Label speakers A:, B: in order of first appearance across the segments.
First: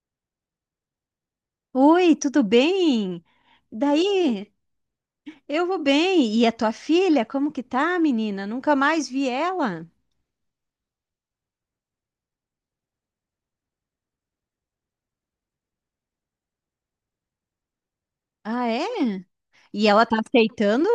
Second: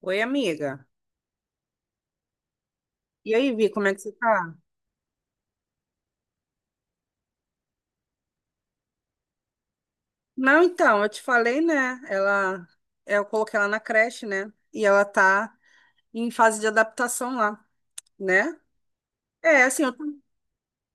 A: Oi, amiga.
B: Oi, tudo bem?
A: E aí, Vi, como é que você tá?
B: Daí, eu vou bem. E a tua filha, como que tá, menina? Nunca mais vi ela.
A: Não, então, eu te falei, né? Ela, é, eu coloquei ela na creche, né? E ela tá em fase de adaptação lá, né?
B: Ah, é?
A: É, assim,
B: E ela tá aceitando?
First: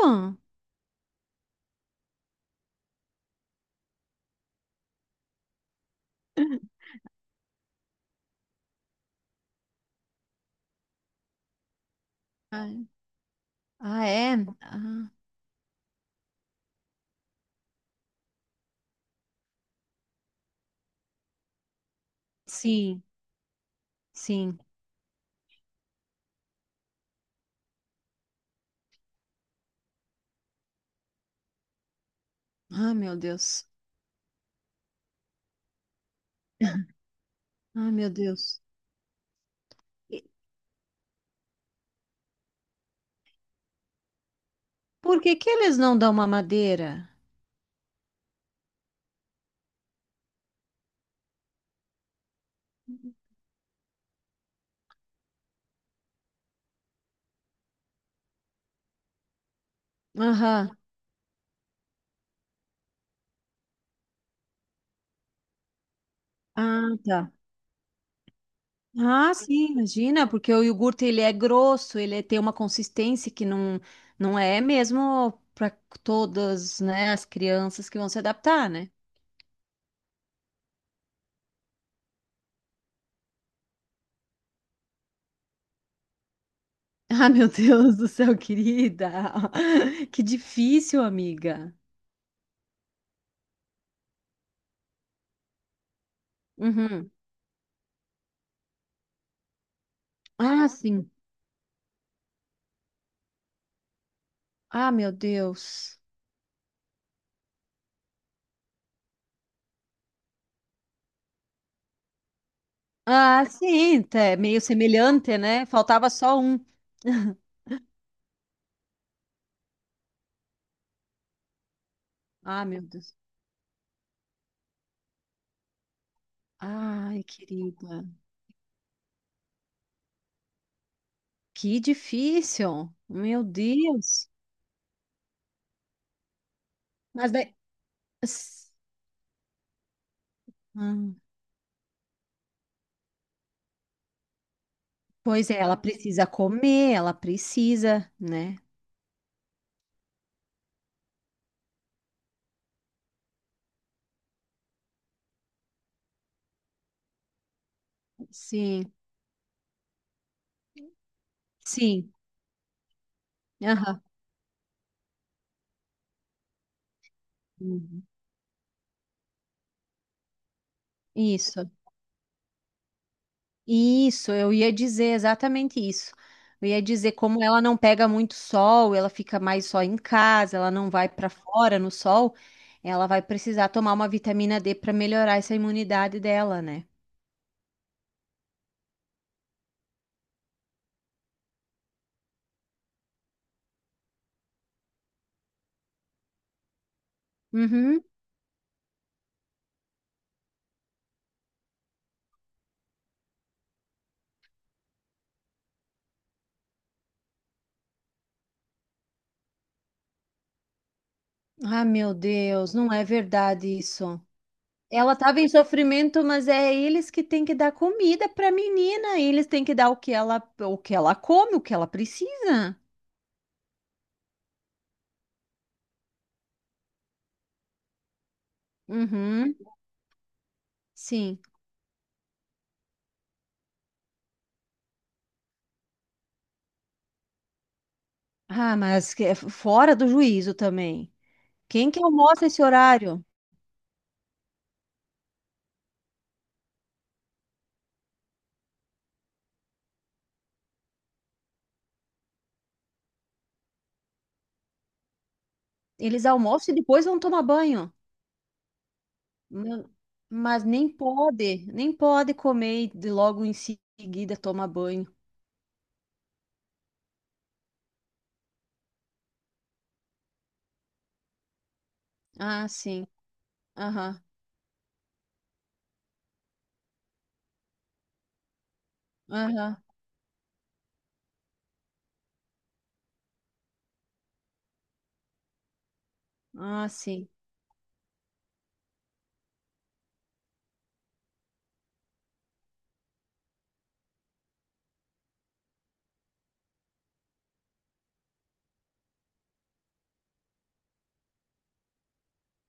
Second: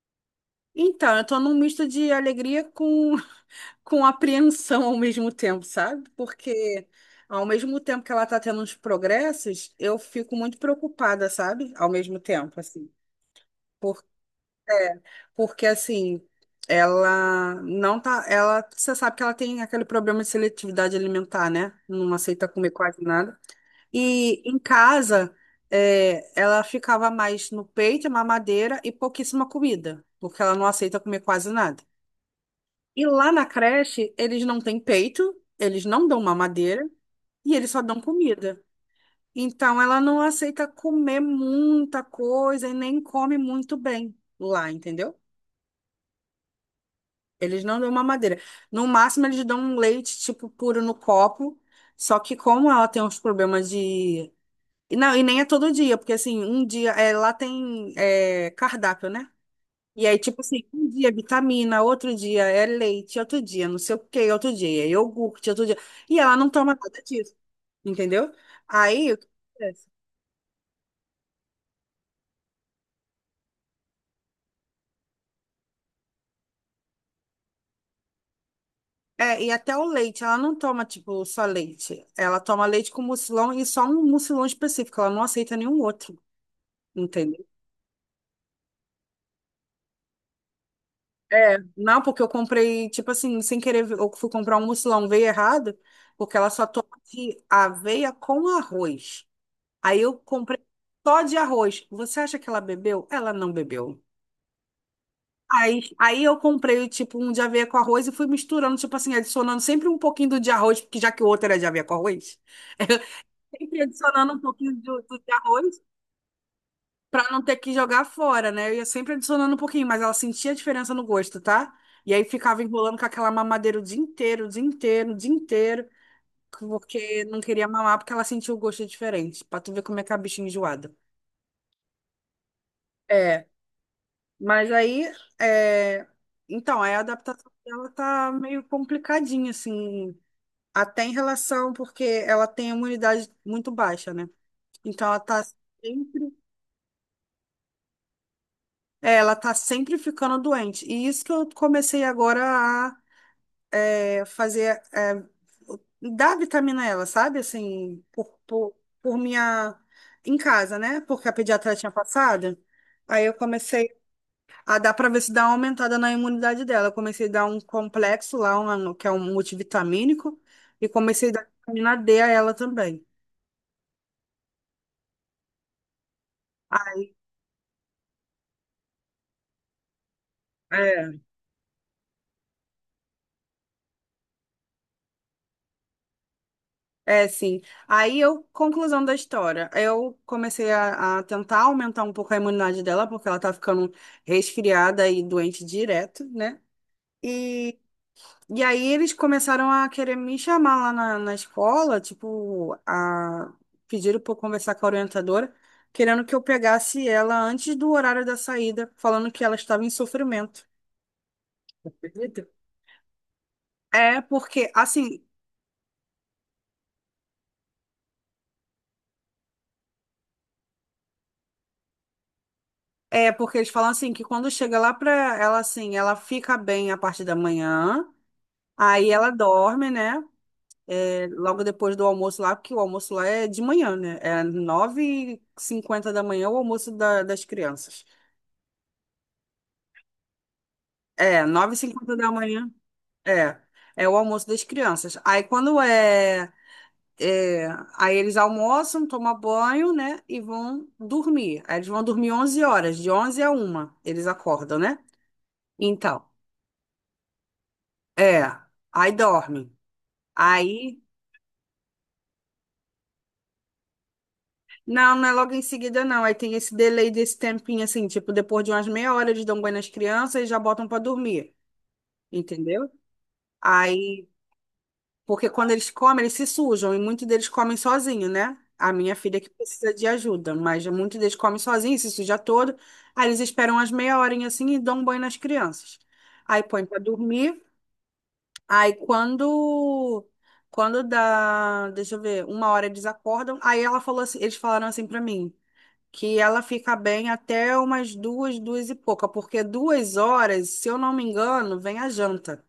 A: então, eu tô num misto de alegria com, com apreensão ao mesmo tempo, sabe? Porque ao mesmo tempo que ela tá tendo uns progressos, eu fico muito preocupada, sabe? Ao mesmo tempo,
B: Ah,
A: assim.
B: ah, é?
A: É,
B: Ah,
A: porque assim, ela não tá, ela, você sabe que ela tem aquele problema de seletividade alimentar, né? Não aceita comer quase
B: sim,
A: nada. E em
B: sim.
A: casa, é, ela ficava mais no peito, mamadeira e pouquíssima comida, porque ela não aceita comer quase nada.
B: Ah,
A: E
B: meu
A: lá na
B: Deus.
A: creche, eles não têm peito, eles não dão mamadeira e eles só
B: Ah,
A: dão
B: meu Deus.
A: comida. Então ela não
B: E
A: aceita comer muita coisa e nem come muito bem lá,
B: por
A: entendeu?
B: que que eles não dão mamadeira?
A: Eles não dão mamadeira. No máximo, eles dão um leite, tipo, puro no copo. Só que como ela tem uns problemas de... e não, e nem é todo dia, porque, assim, um dia... É, lá tem cardápio, né? E aí, tipo assim,
B: Aham.
A: um dia é vitamina, outro dia é leite, outro dia não sei o quê, outro dia é iogurte, outro dia... E ela não toma
B: Ah,
A: nada
B: tá.
A: disso, entendeu? Aí, o que
B: Ah, sim,
A: acontece?
B: imagina, porque o iogurte ele é grosso, tem uma consistência que não, não é mesmo para todas, né, as crianças que vão se adaptar, né?
A: É, e até o leite, ela não toma, tipo, só leite. Ela toma leite com mucilão e só um mucilão específico. Ela não aceita nenhum outro.
B: Ah,
A: Entendeu?
B: meu Deus do céu, querida. Que difícil,
A: É,
B: amiga.
A: não, porque eu comprei, tipo assim, sem querer, eu fui comprar um mucilão, veio errado, porque ela só toma
B: Uhum.
A: de aveia com arroz. Aí eu comprei
B: Ah, sim.
A: só de arroz. Você acha que ela bebeu? Ela não bebeu.
B: Ah, meu
A: Aí,
B: Deus.
A: aí eu comprei, tipo, um de aveia com arroz e fui misturando, tipo assim, adicionando sempre um pouquinho do de arroz, porque já que o outro era de aveia com arroz,
B: Ah,
A: sempre
B: sim, tá,
A: adicionando
B: é
A: um
B: meio
A: pouquinho do de
B: semelhante, né?
A: arroz.
B: Faltava só um.
A: Pra não ter que jogar fora, né? Eu ia sempre adicionando um pouquinho, mas ela sentia a diferença no gosto, tá? E aí ficava
B: Ah, meu
A: enrolando com
B: Deus.
A: aquela mamadeira o dia inteiro, o dia inteiro, o dia inteiro,
B: Ai,
A: porque não queria mamar
B: querida.
A: porque ela sentia o gosto diferente, pra tu ver como é que é a bichinha enjoada.
B: Que difícil. Meu
A: É,
B: Deus.
A: mas aí, é... então, aí a
B: Mas
A: adaptação
B: daí.
A: dela tá meio complicadinha, assim, até
B: Ah.
A: em relação, porque ela tem a imunidade muito baixa, né? Então ela tá
B: Pois é, ela precisa
A: sempre,
B: comer, ela precisa, né?
A: é, ela tá sempre ficando doente. E isso que eu comecei agora fazer, dar vitamina a ela, sabe? Assim, por, por,
B: Sim,
A: por minha. Em casa, né? Porque a pediatra tinha
B: sim.
A: passado. Aí eu comecei
B: Aham.
A: a dar para ver se dá uma aumentada na imunidade dela. Eu comecei a dar um
B: Uhum.
A: complexo lá, que é um multivitamínico, e comecei a dar
B: Isso,
A: vitamina D a ela também.
B: isso, eu ia dizer exatamente isso. Eu ia dizer como ela não pega muito sol, ela fica mais só em casa, ela não vai
A: É,
B: para fora no sol, ela vai precisar tomar uma vitamina D para melhorar essa imunidade dela, né?
A: é, sim. Aí eu, conclusão da história, eu comecei a tentar aumentar um pouco a imunidade dela, porque ela tá ficando resfriada e doente direto, né?
B: Uhum.
A: E aí eles começaram a querer me chamar lá na escola, tipo, a pediram para conversar com a orientadora, querendo que eu pegasse ela antes do horário da saída, falando que ela estava em sofrimento.
B: Ah, meu
A: Acredito.
B: Deus, não é verdade
A: É
B: isso.
A: porque
B: Ela
A: assim,
B: estava em sofrimento, mas é eles que têm que dar comida para a menina. Eles têm que dar o que ela come, o que ela precisa.
A: é porque eles falam assim que quando chega lá pra ela assim, ela fica bem a parte da manhã, aí ela
B: Uhum,
A: dorme, né? É,
B: sim.
A: logo depois do almoço lá, porque o almoço lá é de manhã, né? É 9:50 da manhã o almoço das crianças.
B: Ah, mas que é fora do juízo também.
A: É, nove e
B: Quem que
A: cinquenta da
B: almoça esse
A: manhã.
B: horário?
A: É, é o almoço das crianças. Aí quando é, é, aí eles almoçam, tomam banho, né, e vão dormir. Aí eles vão dormir 11 horas, de 11 a uma eles acordam, né? Então,
B: Eles almoçam e depois vão tomar banho.
A: é, aí dorme.
B: Ma- Mas nem
A: Aí,
B: pode, nem pode comer e logo em seguida tomar banho.
A: não, não é logo em seguida, não. Aí tem esse delay desse tempinho, assim, tipo, depois de umas meia hora eles dão banho nas crianças e já botam pra dormir,
B: Ah,
A: entendeu?
B: sim. Aham,
A: Aí, porque quando eles comem, eles se sujam e muitos deles comem sozinho, né? A minha filha que
B: aham.
A: precisa de ajuda, mas muitos deles comem sozinho, se suja todo. Aí eles esperam umas meia horinha assim e dão um banho nas crianças. Aí põe
B: Ah,
A: pra
B: sim.
A: dormir. Aí quando dá, deixa eu ver, 1 hora eles acordam. Aí ela falou assim, eles falaram assim pra mim, que ela fica bem até umas duas e pouca, porque 2 horas, se eu não me engano, vem a janta.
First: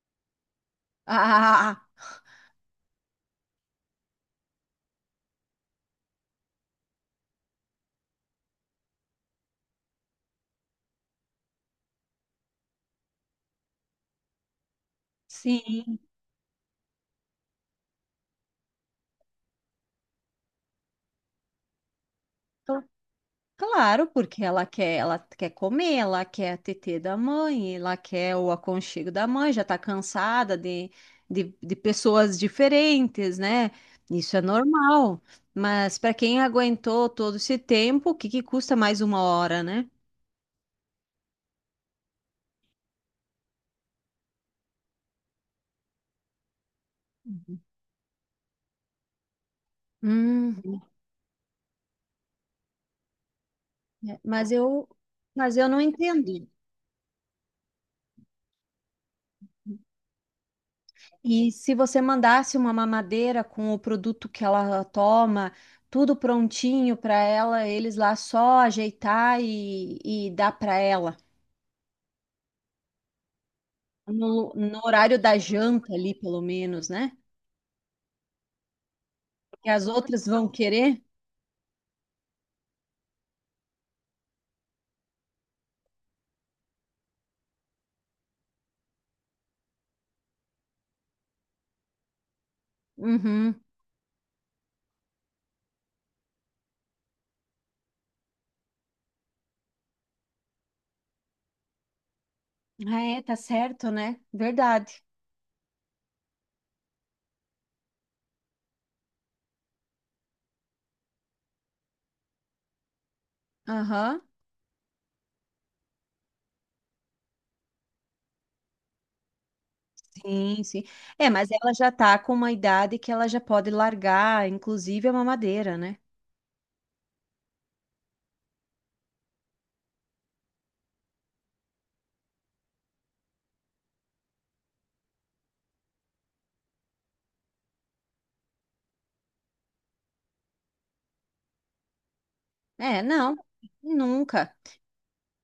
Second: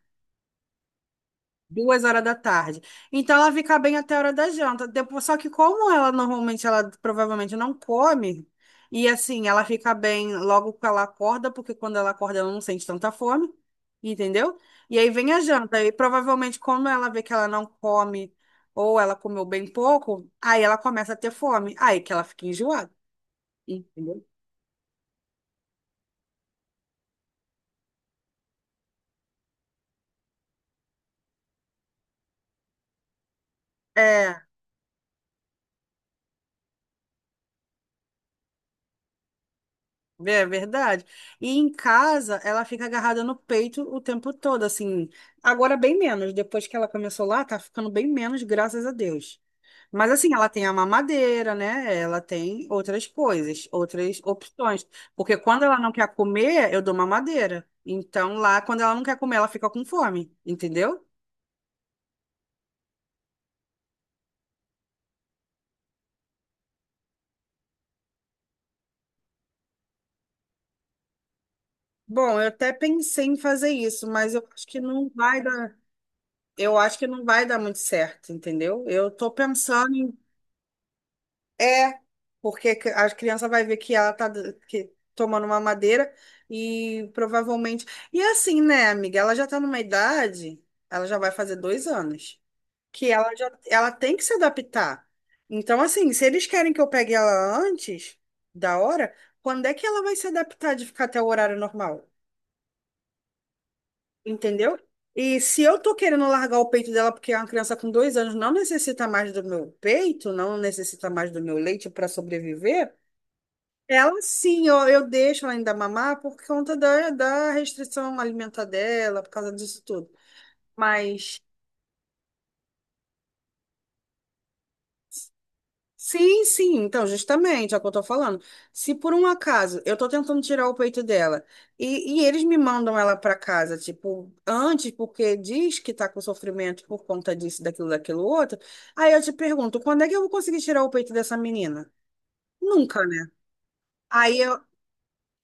B: Ah, ah, ah, ah.
A: 2 horas da tarde. Então ela fica bem até a hora da janta. Depois, só que como ela normalmente, ela provavelmente não come, e assim, ela fica bem logo que ela acorda, porque quando ela acorda ela não sente tanta fome, entendeu? E aí vem a janta. E
B: Sim.
A: provavelmente, como ela vê que ela não come, ou ela comeu bem pouco, aí ela começa a ter fome. Aí que ela fica
B: Então,
A: enjoada,
B: claro,
A: entendeu?
B: porque ela quer comer, ela quer a tetê da mãe, ela quer o aconchego da mãe, já tá cansada de pessoas diferentes, né? Isso é
A: É.
B: normal. Mas para quem aguentou todo esse tempo, o que que custa mais uma hora, né?
A: É verdade. E em casa, ela fica agarrada no peito o tempo todo, assim. Agora, bem menos. Depois que ela começou lá, tá ficando bem menos, graças a Deus. Mas, assim, ela tem a
B: Hum.
A: mamadeira, né? Ela tem outras coisas,
B: É,
A: outras opções. Porque
B: Mas
A: quando
B: eu
A: ela
B: não
A: não quer
B: entendo.
A: comer, eu dou mamadeira. Então, lá, quando ela não quer comer, ela fica com fome, entendeu?
B: E se você mandasse uma mamadeira com o produto que ela toma, tudo prontinho para ela, eles lá só ajeitar e dar para ela.
A: Bom, eu até pensei em fazer isso, mas eu acho
B: No
A: que não
B: horário da
A: vai dar.
B: janta ali, pelo
A: Eu
B: menos,
A: acho que
B: né?
A: não vai dar muito certo, entendeu? Eu tô
B: Que as
A: pensando em.
B: outras vão querer.
A: É, porque a criança vai ver que ela tá que, tomando uma madeira e provavelmente. E assim, né, amiga? Ela já tá numa idade, ela já vai fazer 2 anos, que ela já
B: Uhum.
A: ela tem que se adaptar. Então, assim, se eles querem que eu pegue ela antes da hora, quando é que ela vai se adaptar de ficar até o horário normal?
B: Ah, é, tá certo, né?
A: Entendeu?
B: Verdade.
A: E se eu tô querendo largar o peito dela porque é uma criança com 2 anos não necessita mais do meu peito, não necessita mais do meu leite para sobreviver. Ela
B: Aham.
A: sim, eu deixo ela ainda mamar por conta da restrição alimentar dela, por causa disso tudo.
B: Sim, sim. É,
A: Mas
B: mas ela já tá com uma idade que ela já pode largar, inclusive a mamadeira, né?
A: sim, sim, então, justamente, é o que eu tô falando. Se por um acaso eu tô tentando tirar o peito dela e eles me mandam ela pra casa, tipo, antes, porque diz que tá com sofrimento por conta disso, daquilo, daquilo outro, aí eu te pergunto, quando é que eu vou conseguir tirar o peito dessa menina?
B: É,
A: Nunca, né?
B: não,
A: Aí
B: nunca.
A: eu,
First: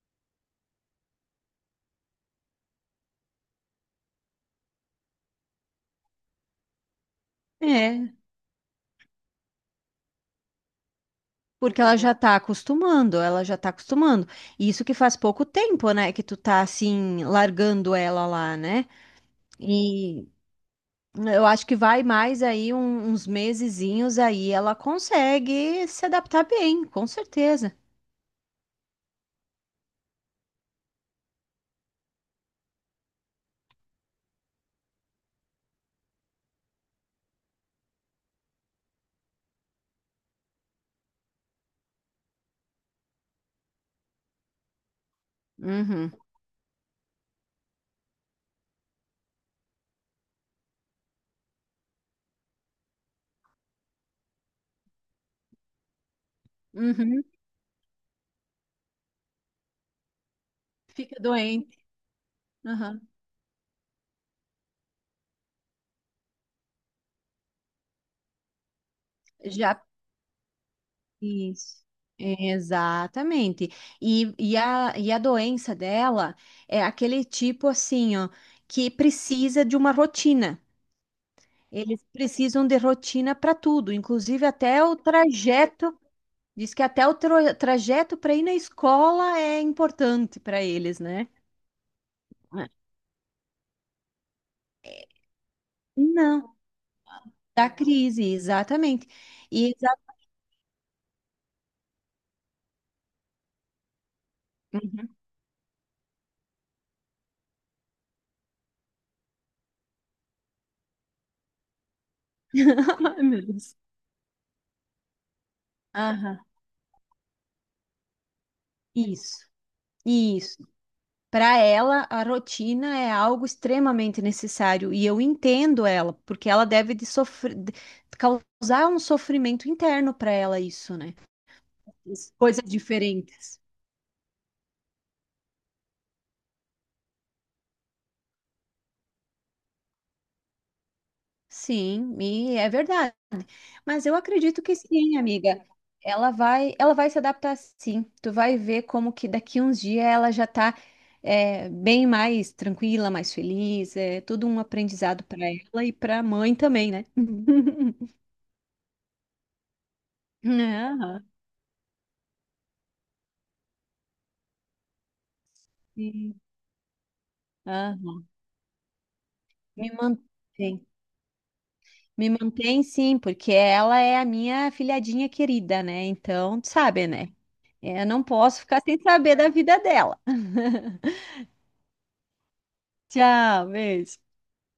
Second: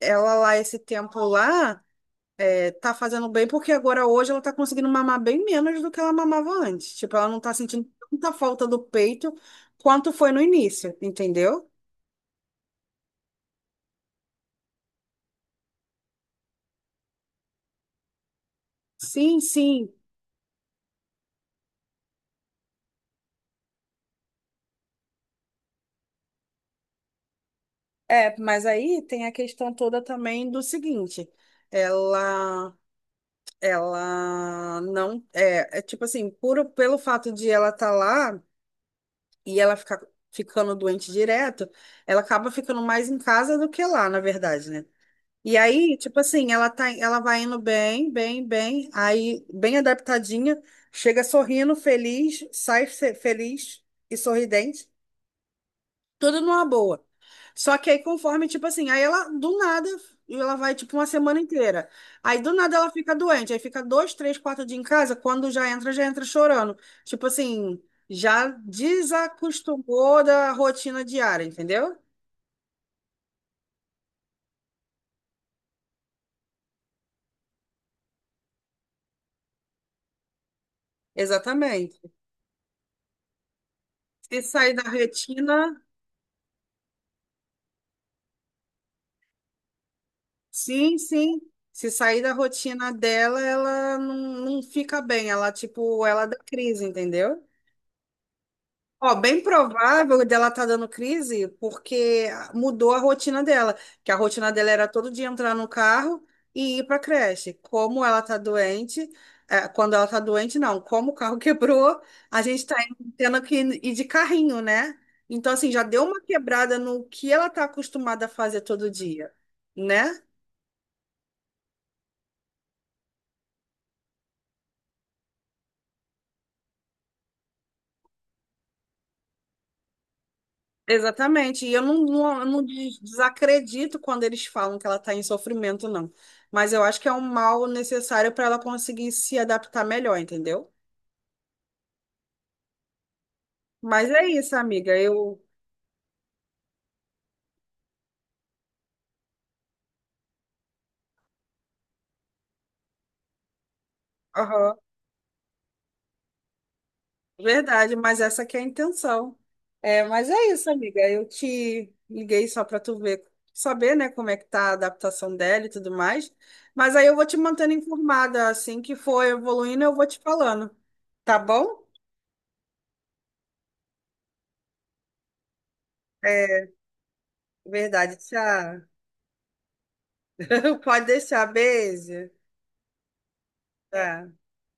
A: ela lá, esse tempo lá. Tá fazendo bem porque agora hoje ela tá conseguindo mamar bem menos do que ela mamava antes. Tipo, ela não tá sentindo
B: É,
A: tanta falta do peito quanto foi no início, entendeu?
B: porque ela já tá acostumando, ela já tá acostumando. E isso que faz pouco tempo, né, que tu tá assim largando ela lá, né?
A: Sim, sim.
B: E eu acho que vai mais aí uns mesezinhos aí ela consegue se adaptar bem, com certeza.
A: É, mas aí tem a questão toda também do seguinte, ela ela não é, é tipo assim, puro pelo fato de ela estar tá lá e ela ficar ficando doente direto, ela acaba ficando mais em casa do que lá, na verdade, né? E aí,
B: Uhum,
A: tipo assim, ela tá, ela vai indo bem, bem, bem, aí bem adaptadinha, chega sorrindo, feliz, sai feliz e sorridente, tudo numa boa.
B: uhum.
A: Só que aí conforme, tipo assim, aí ela do nada, ela vai tipo uma
B: Fica
A: semana
B: doente.
A: inteira. Aí do nada ela
B: Uhum.
A: fica doente, aí fica 2, 3, 4 dias em casa, quando já entra chorando. Tipo assim, já
B: Já
A: desacostumou da rotina diária,
B: isso.
A: entendeu?
B: Exatamente. E a doença dela é aquele tipo assim, ó, que precisa de uma rotina.
A: Exatamente.
B: Eles precisam de rotina para tudo,
A: Se
B: inclusive
A: sair da
B: até o
A: retina,
B: trajeto. Diz que até o trajeto para ir na escola é importante para
A: sim,
B: eles, né?
A: sim. Se sair da
B: É.
A: rotina dela, ela não, não fica bem. Ela, tipo, ela dá
B: Não,
A: crise, entendeu?
B: da crise, exatamente.
A: Ó, bem
B: E exa-
A: provável dela tá dando crise porque mudou a rotina dela. Que a rotina dela era todo
B: Uhum.
A: dia entrar no carro e ir pra creche. Como ela tá doente, é, quando ela tá doente, não. Como o carro quebrou, a gente tá
B: Ai,
A: tendo
B: meu
A: que
B: Deus.
A: ir de carrinho, né? Então, assim, já deu uma
B: Aham,
A: quebrada no que ela tá acostumada a fazer todo dia,
B: Isso,
A: né?
B: isso. Para ela, a rotina é algo extremamente necessário e eu entendo ela, porque ela deve de sofrer, causar um sofrimento interno para ela isso, né?
A: Exatamente. E eu não, não, eu não
B: Coisas
A: des-
B: diferentes.
A: desacredito quando eles falam que ela está em sofrimento, não. Mas eu acho que é um mal necessário para ela conseguir se adaptar melhor, entendeu?
B: Sim, e é verdade. Mas
A: Mas
B: eu
A: é isso,
B: acredito que
A: amiga.
B: sim,
A: Eu.
B: amiga. Ela vai se adaptar sim. Tu vai ver como que daqui uns dias ela já tá bem mais tranquila, mais feliz. É tudo um
A: Aham,
B: aprendizado para ela e para a mãe também, né?
A: verdade, mas essa que é a intenção. É, mas é isso, amiga.
B: Aham,
A: Eu te liguei só para tu ver, saber, né, como é que tá a adaptação dela e tudo mais.
B: sim.
A: Mas aí eu vou te mantendo
B: Aham.
A: informada. Assim que for evoluindo,
B: Me
A: eu vou te falando.
B: mantém.
A: Tá bom?
B: Me mantém sim, porque ela é a minha filhadinha querida, né? Então, tu
A: É,
B: sabe, né? Eu
A: verdade.
B: não posso ficar
A: Tchau.
B: sem saber da vida dela.
A: Pode deixar, beijo.
B: Tchau, beijo.
A: Tá.